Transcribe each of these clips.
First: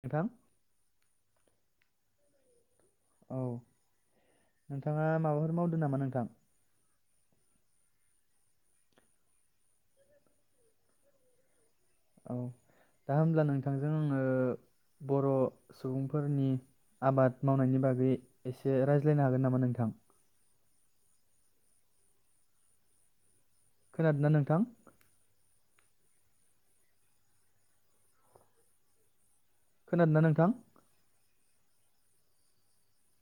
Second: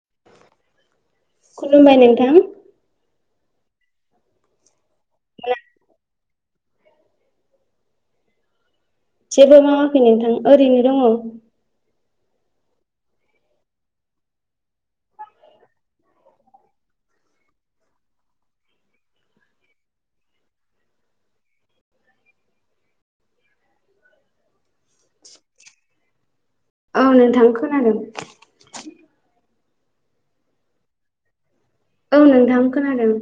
नोंथां। खुलुमबाय नोंथां। औ नोंथाङा माबाफोर मावदों नामा नोंथां? जेबो मावाखै नोंथां ओरैनो दङ। औ दा होब्ला नोंथांजों आङो बर' सुबुंफोरनि आबाद मावनायनि बागै एसे रायज्लायनो हागोन नामा नोंथां? खोनादोंना नोंथां? औ नोंथां खोनादों। खोनादों ना नोंथां? औ नोंथां खोनादों।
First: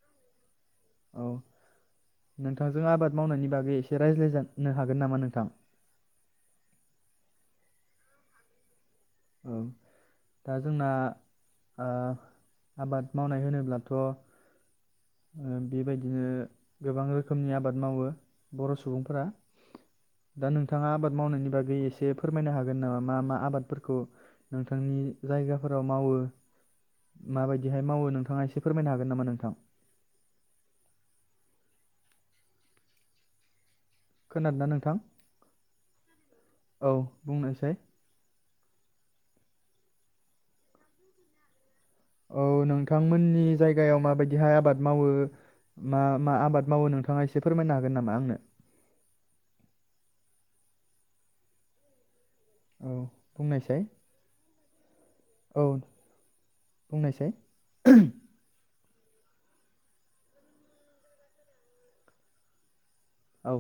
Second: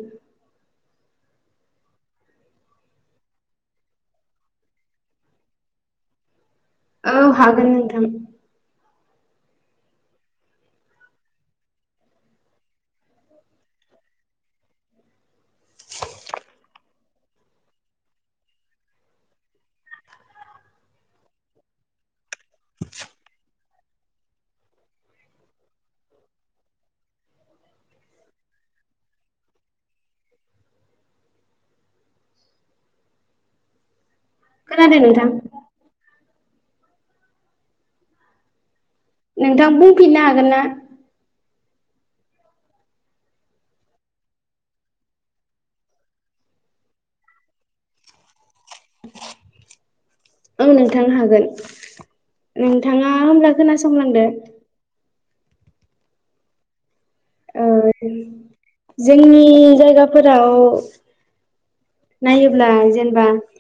औ नोंथांजों आबाद मावनायनि बागै एसे रायज्लायजानो हागोन नामा नोंथां? औ हागोन नोंथां। औ दा जोंना आ आबाद मावनाय होनोब्लाथ' ओ बेबायदिनो गोबां रोखोमनि आबाद मावो बर' सुबुंफोरा दा नोंथाङा आबाद मावनायनि बागै एसे फोरमायनो हागोन नामा मा मा आबादफोरखौ नोंथांनि जायगाफोराव मावो माबायदिहाय मावो नोंथाङा एसे फोरमायनो हागोन नामा नोंथां? खोनादों नोंथां। औ बुंनायसाय। नोंथां बुंफिननो हागोन ना? औ नोंथांमोननि जायगायाव माबायदिहाय आबाद मावो मा मा आबाद मावो नोंथाङा एसे फोरमायनो हागोन नामा आंनो? औ नोंथां हागोन। औ नोंथाङा होमब्ला बुंनायसाय खोनासंलांदो। औ। बुंनायसाय। ओ जोंनि जायगाफोराव नायोब्ला जेन बा औ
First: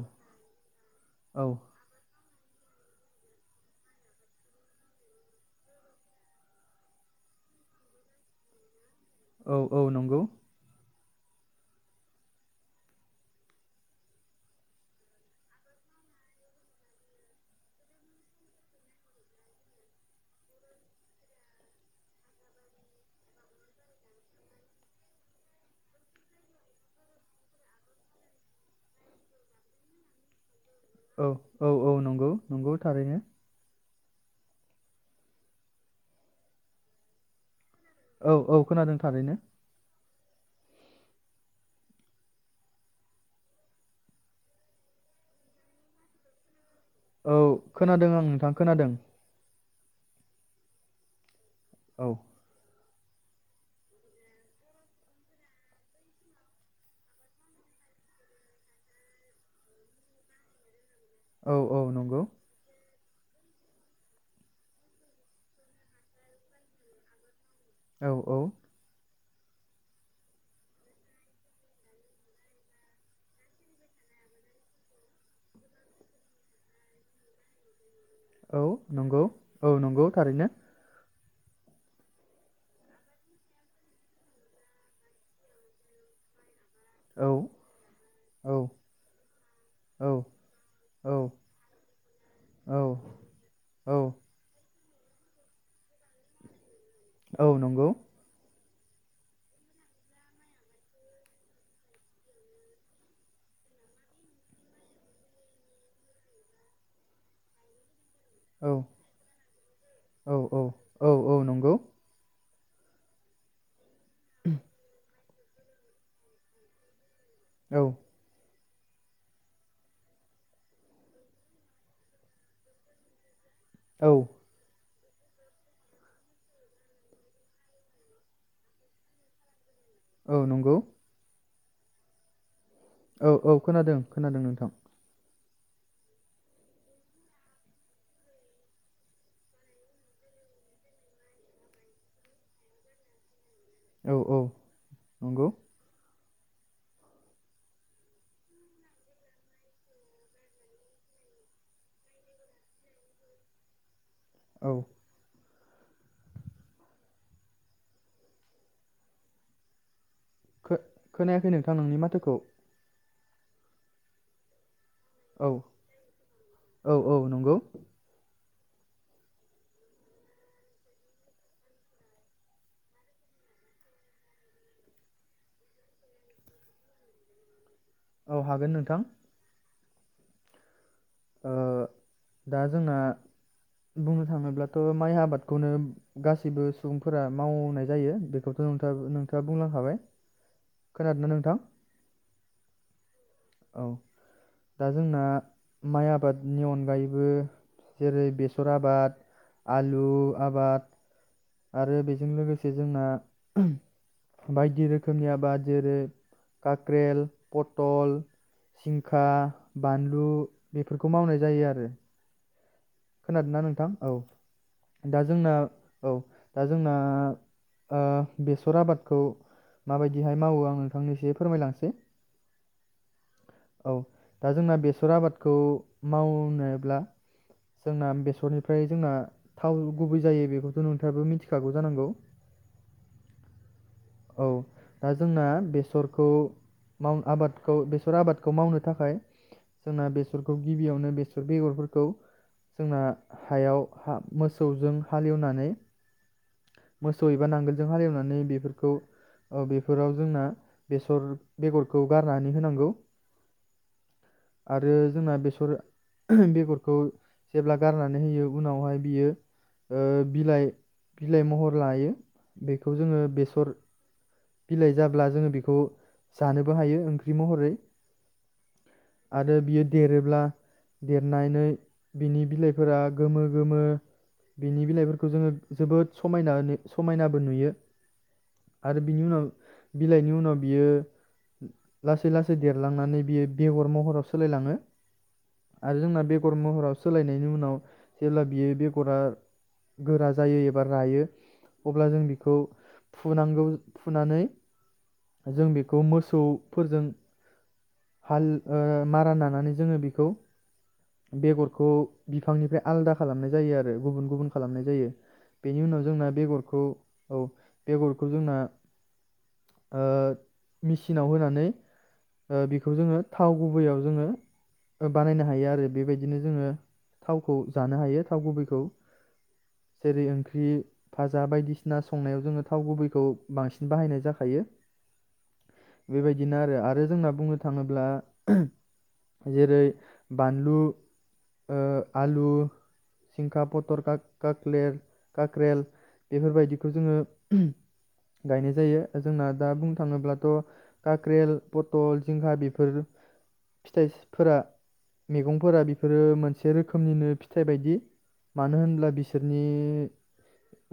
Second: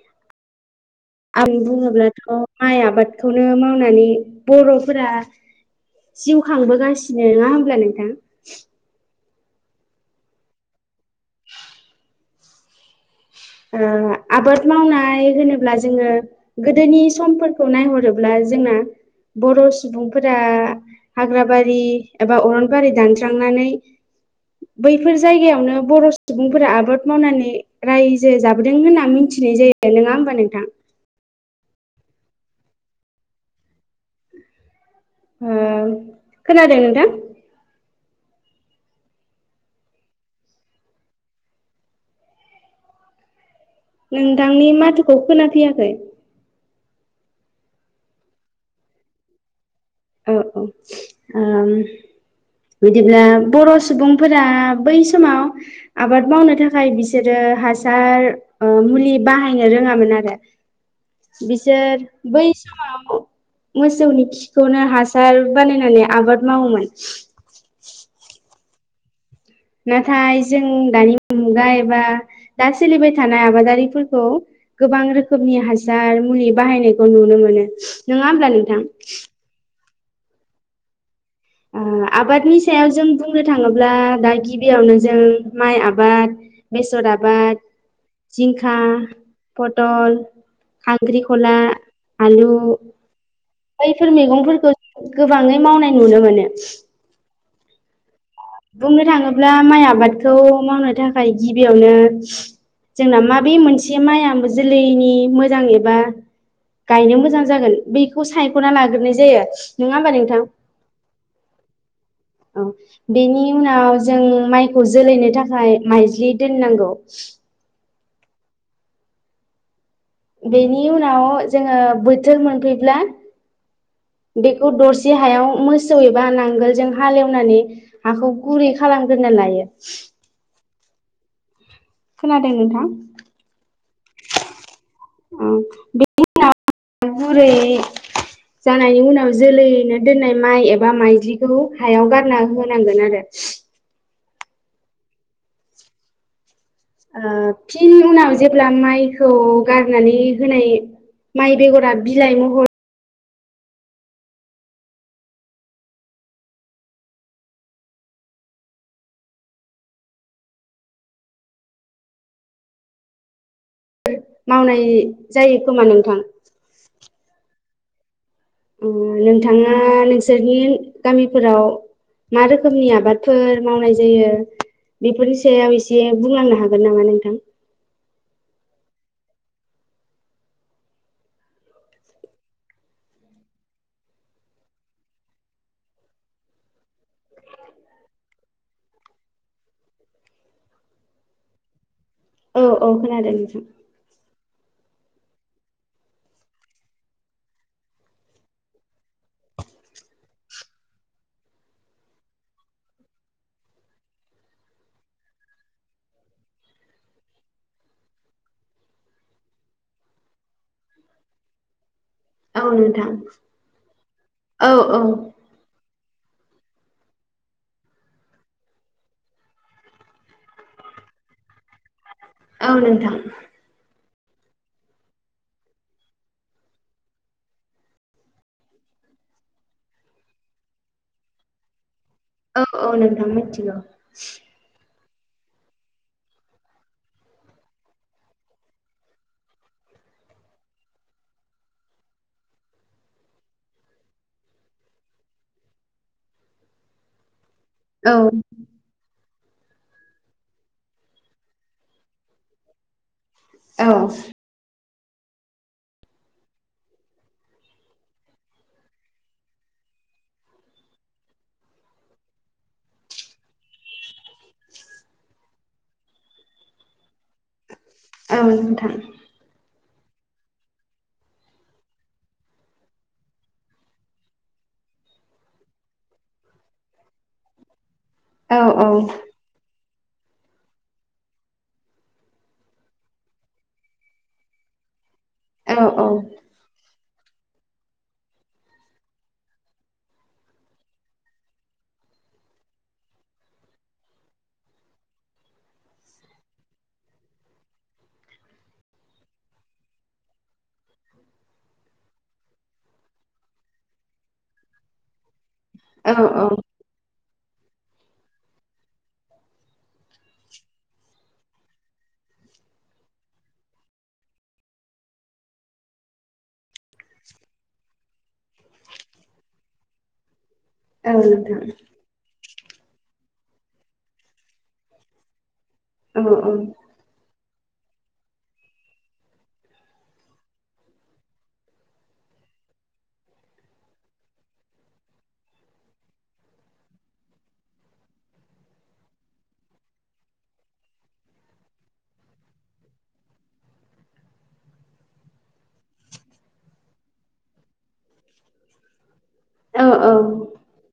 औ आरि बुङोब्लाथ' माइ आबादखौनो मावनानै बर'फोरा जिउ खांबोगासिनो नङा होमब्ला नोंथां? औ औ नंगौ। ओ आबाद मावनाय होनोब्ला जोङो गोदोनि समफोरखौ नायहरोब्ला जोंना बर' सुबुंफोरा हाग्राबारि एबा अरनबारि दानस्रांनानै बैफोर जायगायावनो बर' सुबुंफोरा आबाद मावनानै राय जे जाबोदों होनना मिथिनाय जायो नोङा होमबा नोंथां? औ औ औ नंगौ नंगौ थारैनो। ओ खोनादों नोथां? औ औ खोनादों थारैनो। नोंथांनि माथोखौ खोना फैयाखै। औ खोनादों आं नोंथां खोनादों। औ औ। ओम। औ बिदिब्ला बर सुबुंफोरा बै समाव आबाद मावनो थाखाय बिसोरो हासार ओ मुलि बाहायनो रोंङामोन आरो औ औ बिसोर नंगौ बै समाव मोसौनि खि खौनो हासार बानायनानै आबाद मावोमोन औ औ नाथाय जों दानि मुगा एबा दा सोलिबाय थानाय आबादारिफोरखौ गोबां रोखोमनि हासार मुलि बाहायनायखौ नुनो मोनो। नङा होमब्ला औ नोंथां नंगौ औ नंगौ थारैनो ओ आबादनि सायाव जों बुंनो थांङोब्ला दा गिबियावनो जों माइ आबाद बेसर औ आबाद औ जिंखा औ पटल औ खांख्रिखला आलु औ औ बैफोर मैगंफोर गोबाङै मावनाय नुनो मोनो औ नंगौ बुंनो थाङोब्ला माइ आबादखौ मावनो थाखाय गिबियावनो जोंना माबे मोनसे माइआ जोलैनि मोजां एबा गायनो मोजां जागोन बे खौ औ सायखना लाग्रोनाय जायो नङा होमबा औ नोंथां? औ औ औ नंगौ औ बेनि उनाव जों माइखौ जोलैनो थाखाय ओफ्राय माइज्लि दोननांगौ औ बेनि उनाव जोंङो बोथोर मोनफैब्ला औ बेखौ दसे जे हायाव मोसौ एबा नांगोलजों हालेवनानै हाखौ गुरै खालामग्रोना लायो औ नंगौ खोनांदों नोंथां? औ औ खोनादों खोनादों नोंथां औ बेनि उनाव बुरै जानायनि उनाव जोलैनो दोननाय माइ एबा माइद्लिखौ हायाव गारना होनांगोन आरो औ औ नंगौ ओ फिन उनाव जेब्ला माइखौ गारनानै होनाय माइ बेगरा बिलाइ महर औ खोनायाखै नोंथां नोंनि माथोखौ मावनाय औ जायो खोमा नोंथां औ औ नंगौ नोंथाङा नोंसोरनि गामिफोराव मा रोखोमनि आबादफोर मावनाय जायो बेफोरनि सायाव एसे बुंलांनो हागोन नामा नोंथां औ हागोन नोंथां ओ दा जोंना बुंनो थाङोब्लाथ माइ आबादखौनो गासैबो सुबुंफोरा मावनाय जायो बेखौथ नोंथाङा बुंलांखाबाय खोनादोंना नोंथां औ औ खोनांदों औ दा जोंना माइ आबादनि अनगायैबो जेरै बेसर आबाद आलु आबाद आरो बेजों लोगोसे जोंना बायदि रोखोमनि आबाद जेरै काक्रेल, पतल, सिंखा, बानलु बेफोरखौ मावनाय जायो आरो। औ नोंथां खोनादोना नोंथां औ दा जोंना औ दा जोंना ओ बेसर आबादखौ माबायदिहाय मावो आं नोंथांनो एसे फोरमायलांसै। औ नोंथां। औ दा जोंना बेसर आबादखौ मावनोब्ला जोंना बेसरनिफ्राय जोंना थाव गुबै जायो बेखौथ' नोंथाङाबो मिथिखागौ जानांगौ? औ औ नोंथां मिथिगौ। औ दा जोंना बेसरखौ माव आबादखौ बेसर आबादखौ मावनो थाखाय जोंना बेसरखौ गिबियावनो बेसर बेगरफोरखौ जोंना हायाव हा मोसौजों हालेवनानै मोसौ एबा नांगोलजों औ हालेवनानै बेफोर औ बेफोराव जोंना बेसर बेगरखौ गारनानै होनांगौ। औ आरो जोंना बेसर बेगरखौ जेब्ला गारनानै होयो उनावहाय बियो ओ बिलाइ बिलाइ महर लायो बेखौ जोङो बेसर बिलाइ जाब्ला जोङो बेखौ खौ जानोबो हायो ओंख्रि महरै। औ नोंथां आरो बियो देरोब्ला देरनानै बिनि बिलाइफोरा गोमो गोमो बिनि बिलाइफोरखौ जोङो जोबोद समायनानै समायनाबो नुयो। औ औ आरो बिनि उनाव बिलाइनि उनाव बियो लासै लासै देरलांनानै बियो बेगर महराव सोलायलाङो। औ आरो औ जोंना बेगर महराव सोलायनायनि उनाव जेब्ला बियो बेगरा गोरा जायो एबा रायो अब्ला जों बिखौ फुनांगौ फुनानै जों बेखौ मोसौफोरजों हाल ओ मारा नानानै जोङो बिखौ बेगरखौ बिफांनिफ्राय आलदा खालामनाय जायो आरो गुबुन गुबुन खालामनाय जायो। बेनि उनाव नोंथां औ जोंना औ बेगरखौ औ बेगरखौ जोंना ओ मिसिनाव होनानै ओ बि बेखौ जोङो थाव गुबैयाव जोङो ओ बानायनो हायो आरो बेबायदिनो जोङो थावखौ जानो हायो। थाव गुबैखौ जेरै ओंख्रि नोंथां औ फाजा नोंथां औ नोंथां बायदिसिना संनायाव जोङो थाव गुबैखौ बांसिन बाहायनाय जाखायो। बेबायदिनो आरो आरो जोंना बुं नो थाङोब्ला जेरै बानलु ओ आलु सिंखा पटर काक-काक्लेर काक्रेल बेफोरबायदिखौ जोङो गायनाय जायो जोंना दा बुंनो थाङोब्लाथ' काक्रेल पतल जिंखा बेफोर फिथाइसफोरा मेगंफोरा बेफोरो मोनसे रोखोमनिनो फिथाइ बायदि मानो होनब्ला बिसो सोरनि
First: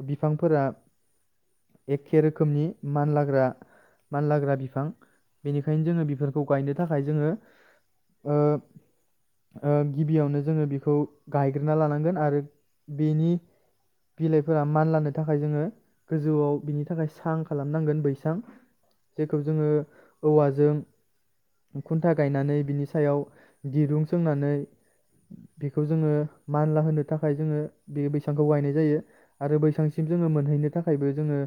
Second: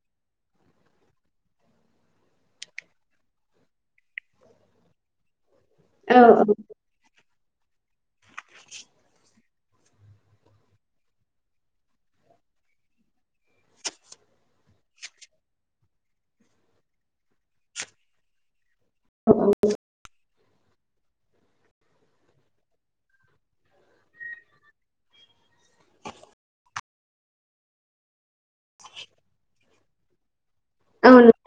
बि फांफोरा एखे रोखोमनि मानलाग्रा मानलाग्रा बिफां बेनिखायनो जोङो फोरखौ गायनो थाखाय जोङो ओ [inaudible] ओ गिबियावनो जोङो बिखौ गायग्रोना लानांगोन आरो बेनि बिलाइफोरा मानलानो थाखाय जोङो गोजौआव बिनि थाखाय सां खालामनांगोन बैसां। जेखौ जोंङो औवाजों खुन्था गायनानै बिनि सायाव दिरुं सोंनानै बेखौ जोंङो मानला होनो थाखाय जोंङो बे बैसांखौ गायनाय जायो आरो बैसांसिम जोंङो मोनहैनो थाखायबो जोंङो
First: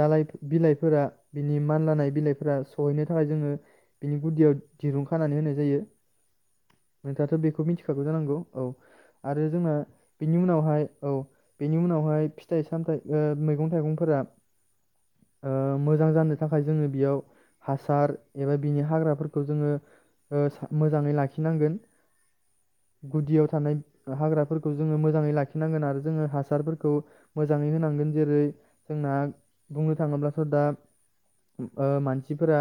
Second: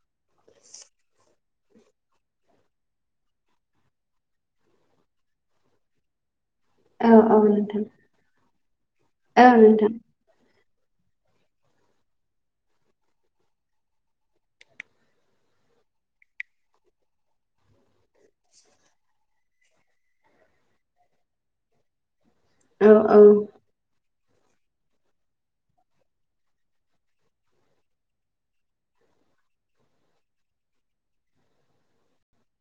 दालय बिलायफोरा बिनि मानलानाय बिलायफोरा सहैनो थाखाय जोंङो बिनि गुदियाव दिरुं खानानै होनाय जायो। नोंथाङाथ बेखौ मिथिखागौ जानांगौ औ आरो जोंना बिनि उनावहाय औ बेनि उनावहाय फिथाय सामथाय ओ मैगं थाइगंफोरा ओ मोजां जानो थाखाय जोंङो बेयाव हासार एबा बिनि हाग्राफोरखौ जोंङो ओ मोजाङै लाखिनांगोन। गुदियाव थानाय हाग्राफोरखौ जोंङो मोजाङै लाखिनांगोन आरो जोंङो हासारफोरखौ मोजाङै होनांगोन जेरै जोंना बुंनो थाङोब्लाथ दा ओ मान सिफोरा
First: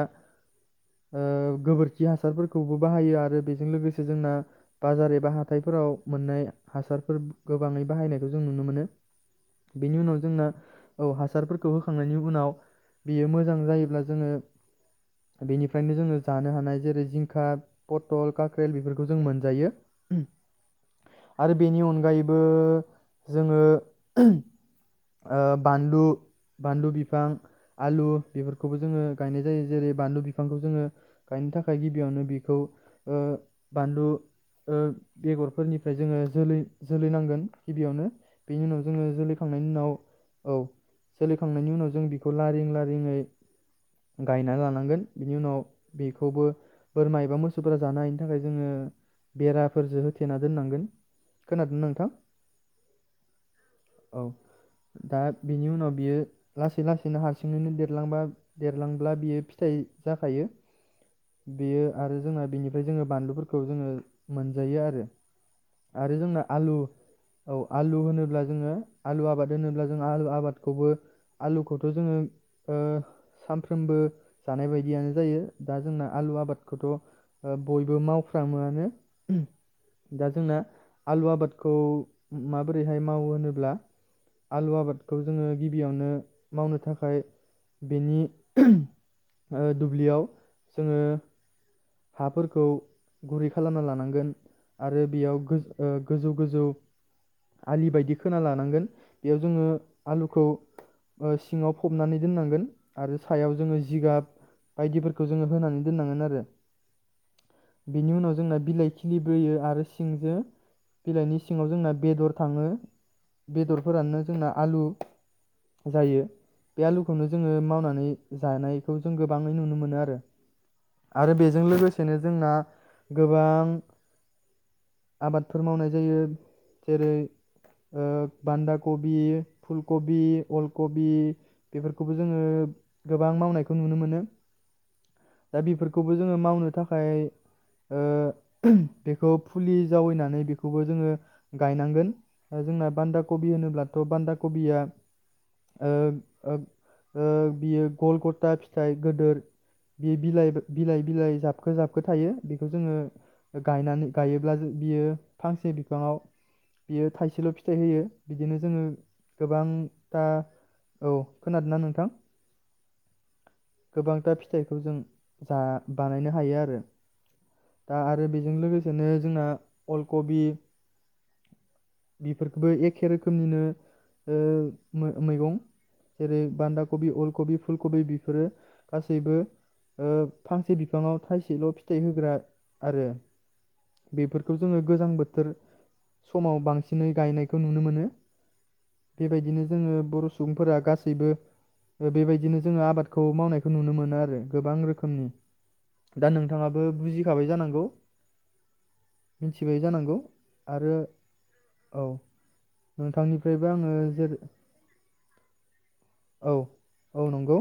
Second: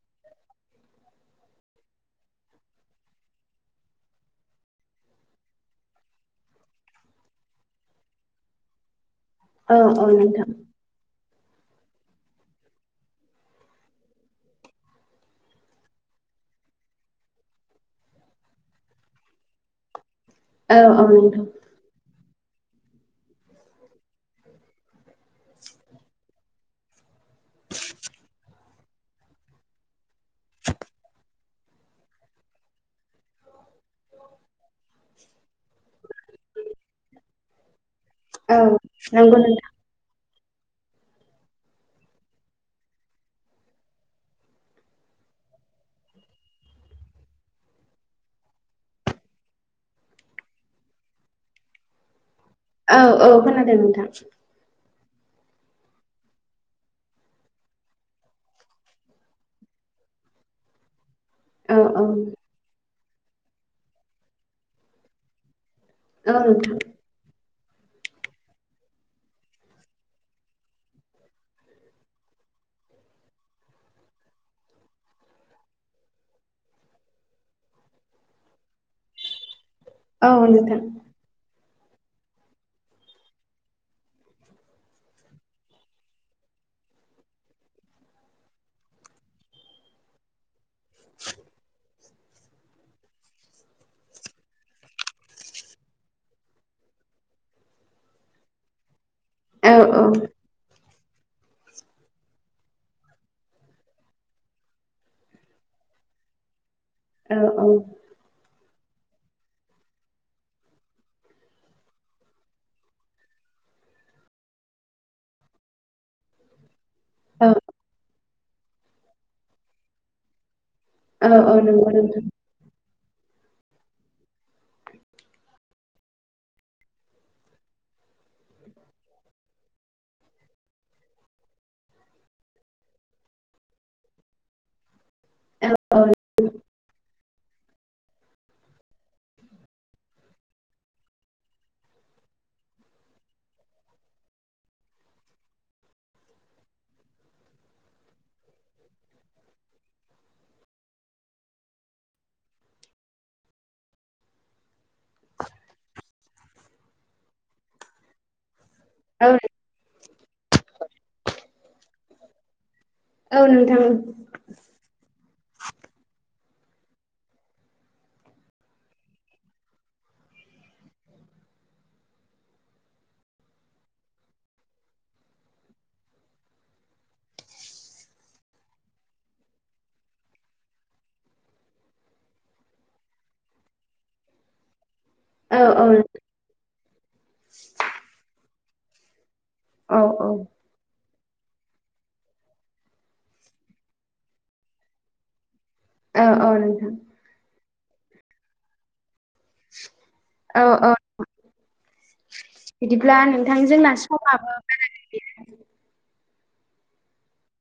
ओ गोबोरखि हासारफोरखौबो बाहायो आरो बेजों लोगोसे जोंना बाजार एबा हाथायफोराव मोननाय हासारफोर गोबाङै बाहायनायखौ जों नुनो मोनो। बेनि उनाव जोंना औ हा हासारफोरखौ होखांनायनि उनाव बेयो मोजां जायोब्ला जोंङो बेनिफ्रायनो जोंङो जानो हानाय जेरै जिंखा पथल काख्रेल बेफोरखौ जों मोनजायो। औ औ नोंथां आरो बेनि अनगायै बो जोंङो ओ बानलु-बानलु बिफां आलु बेफोरखौबो जोंङो गायनाय जायो जेरै बानलु बिफांखौ जोंङो गायनो थाखाय गिबियावनो बेखौ ओ बानलु ओ बेगरफोरनि फ्राय जोंङो जोलै-जोलै नांगोन गिबियावनो। औ बेनि उनाव जोंङो नंगौ जोलैखांनायनि नोंथां उनाव औ जोलैखांनायनि उनाव जों बेखौ लारिं लारिंङै गायना लानांगोन बिनि उनाव बेखौबो बोरमा एबा मोसौफोरा जानायनि थाखाय जोंङो बेराफोरजो होथेना दोननांगोन खोनादों नोंथां। औ औ खोनादों नोंथां औ दा बिनि उनाव बियो लासै-लासैनो हारसिंङैनो देरलांबा देरलांब्ला बियो फिथाय जाखायो। औ बेयो औ आरो जोंना बेनिफ्राय जोंङो बानलुफोरखौ जोंङो मोनजायोआरो। औ आरोजोंना आलु नोंथां औ आलु होनोब्ला जोंङो आलु आबाद होनोब्ला जों आलु आबादखौबो आलुखौथ' जोंङो ओ सानफ्रोमबो जानाय बायदियानो जायो दा जोंना आलु आबादखौथ' ओ बयबो मावफ्रामोआनो। दा औ जोंना नोंथां आलु आबाद खौ माबोरैहाय मावो होनोब्ला आलु आबादखौ जोंङो गिबियावनो मावनो थाखाय बेनि ओ दुब्लियाव जोंङो हाफोरखौ गुरै खालामना लानांगोन आरो बेयाव ओ गोजौ-गोजौ आलि बायदि खोना लानांगोन। बेयाव जोंङो औ आलुखौ सिंङाव फबनानै दोननांगोन आरो सायाव जोंङो जिगाब बायदिफोरखौ जोंङो होनानै दोननांगोनआरो। औ बिनि उनाव जोंना बिलाइ खिलिबोयो आरो सिंजो बिलाइनि सिङाव जोंना बेदर थाङो बेदरफोरानो जोंना आलु जायो। बे आलुखौनो औ जोङो मावनानै जानायखौ जों गोबाङै नुनो मोनोआरो। औ आरो बे औ जों नंगौ लोगोसेनो नोंथां जोंना गोबां आबादफोर मावनाय जायो जेरै ओ बान्दा कबि फुलकबि अलकबि बेफोरखौबो जोङो गोबां मावनायखौ नुनो मोनो। दा औ बेफोरखौबो जोङो मावनो थाखाय ओ बेखौ फुलि जावैनानै बेखौबो जोङो गायनांगोन जोंना बान्दा कबि होनोब्लाथ' बान्दा कबिया ओ-ओ-ओ बियो गल गथा फिथाइ गदोर बे बिलाइ। बिलाइ बिलाइ जाबखो जाबखो थायो बेखौ जोङो गायनानै गायोब्ला बियो फांसे बिफाङाव बियो थाइसेल' फिथाइ होयो बिदिनो जोङो औ गोबांथा औ खोनादोंना नोंथां औ नोंथां औ गोबांथा फिथाइखौ जों जा बानाय [unintelligible] आरो दा आरो बेजों लोगोसे जोंना अल कबि बिफोरबो एखे रोखोमनिनो ओ मैगं जेरै बान्दा कबि अल कबि बिफोरो गासैबो। ओ फांसे बिफाङाव थाइसेल' फिथाइ होग्रा आरो बेफोरखौ जोङो गोजां बोथोर औ समाव बांसिनै गायनायखौ नुनो मोनो। बेबायदिनो जोङो औ बर' सुबुंफोरा गासैबो बिबो ओ बेबायदिनो जोङो आबादखौ मावनायखौ नुनो मोनो आरो। गोबां रोखोमनि। दा औ औ नोंथाङाबो नोंथां बुजिखाबाय जानांगौ। मिथिबाय जानांगौ औ आरो औ औ बिदिब्ला नोंथां नोंथांनिफ्रायबो जोंना आङो जेरै समाबो बारा औ औ नंगौ।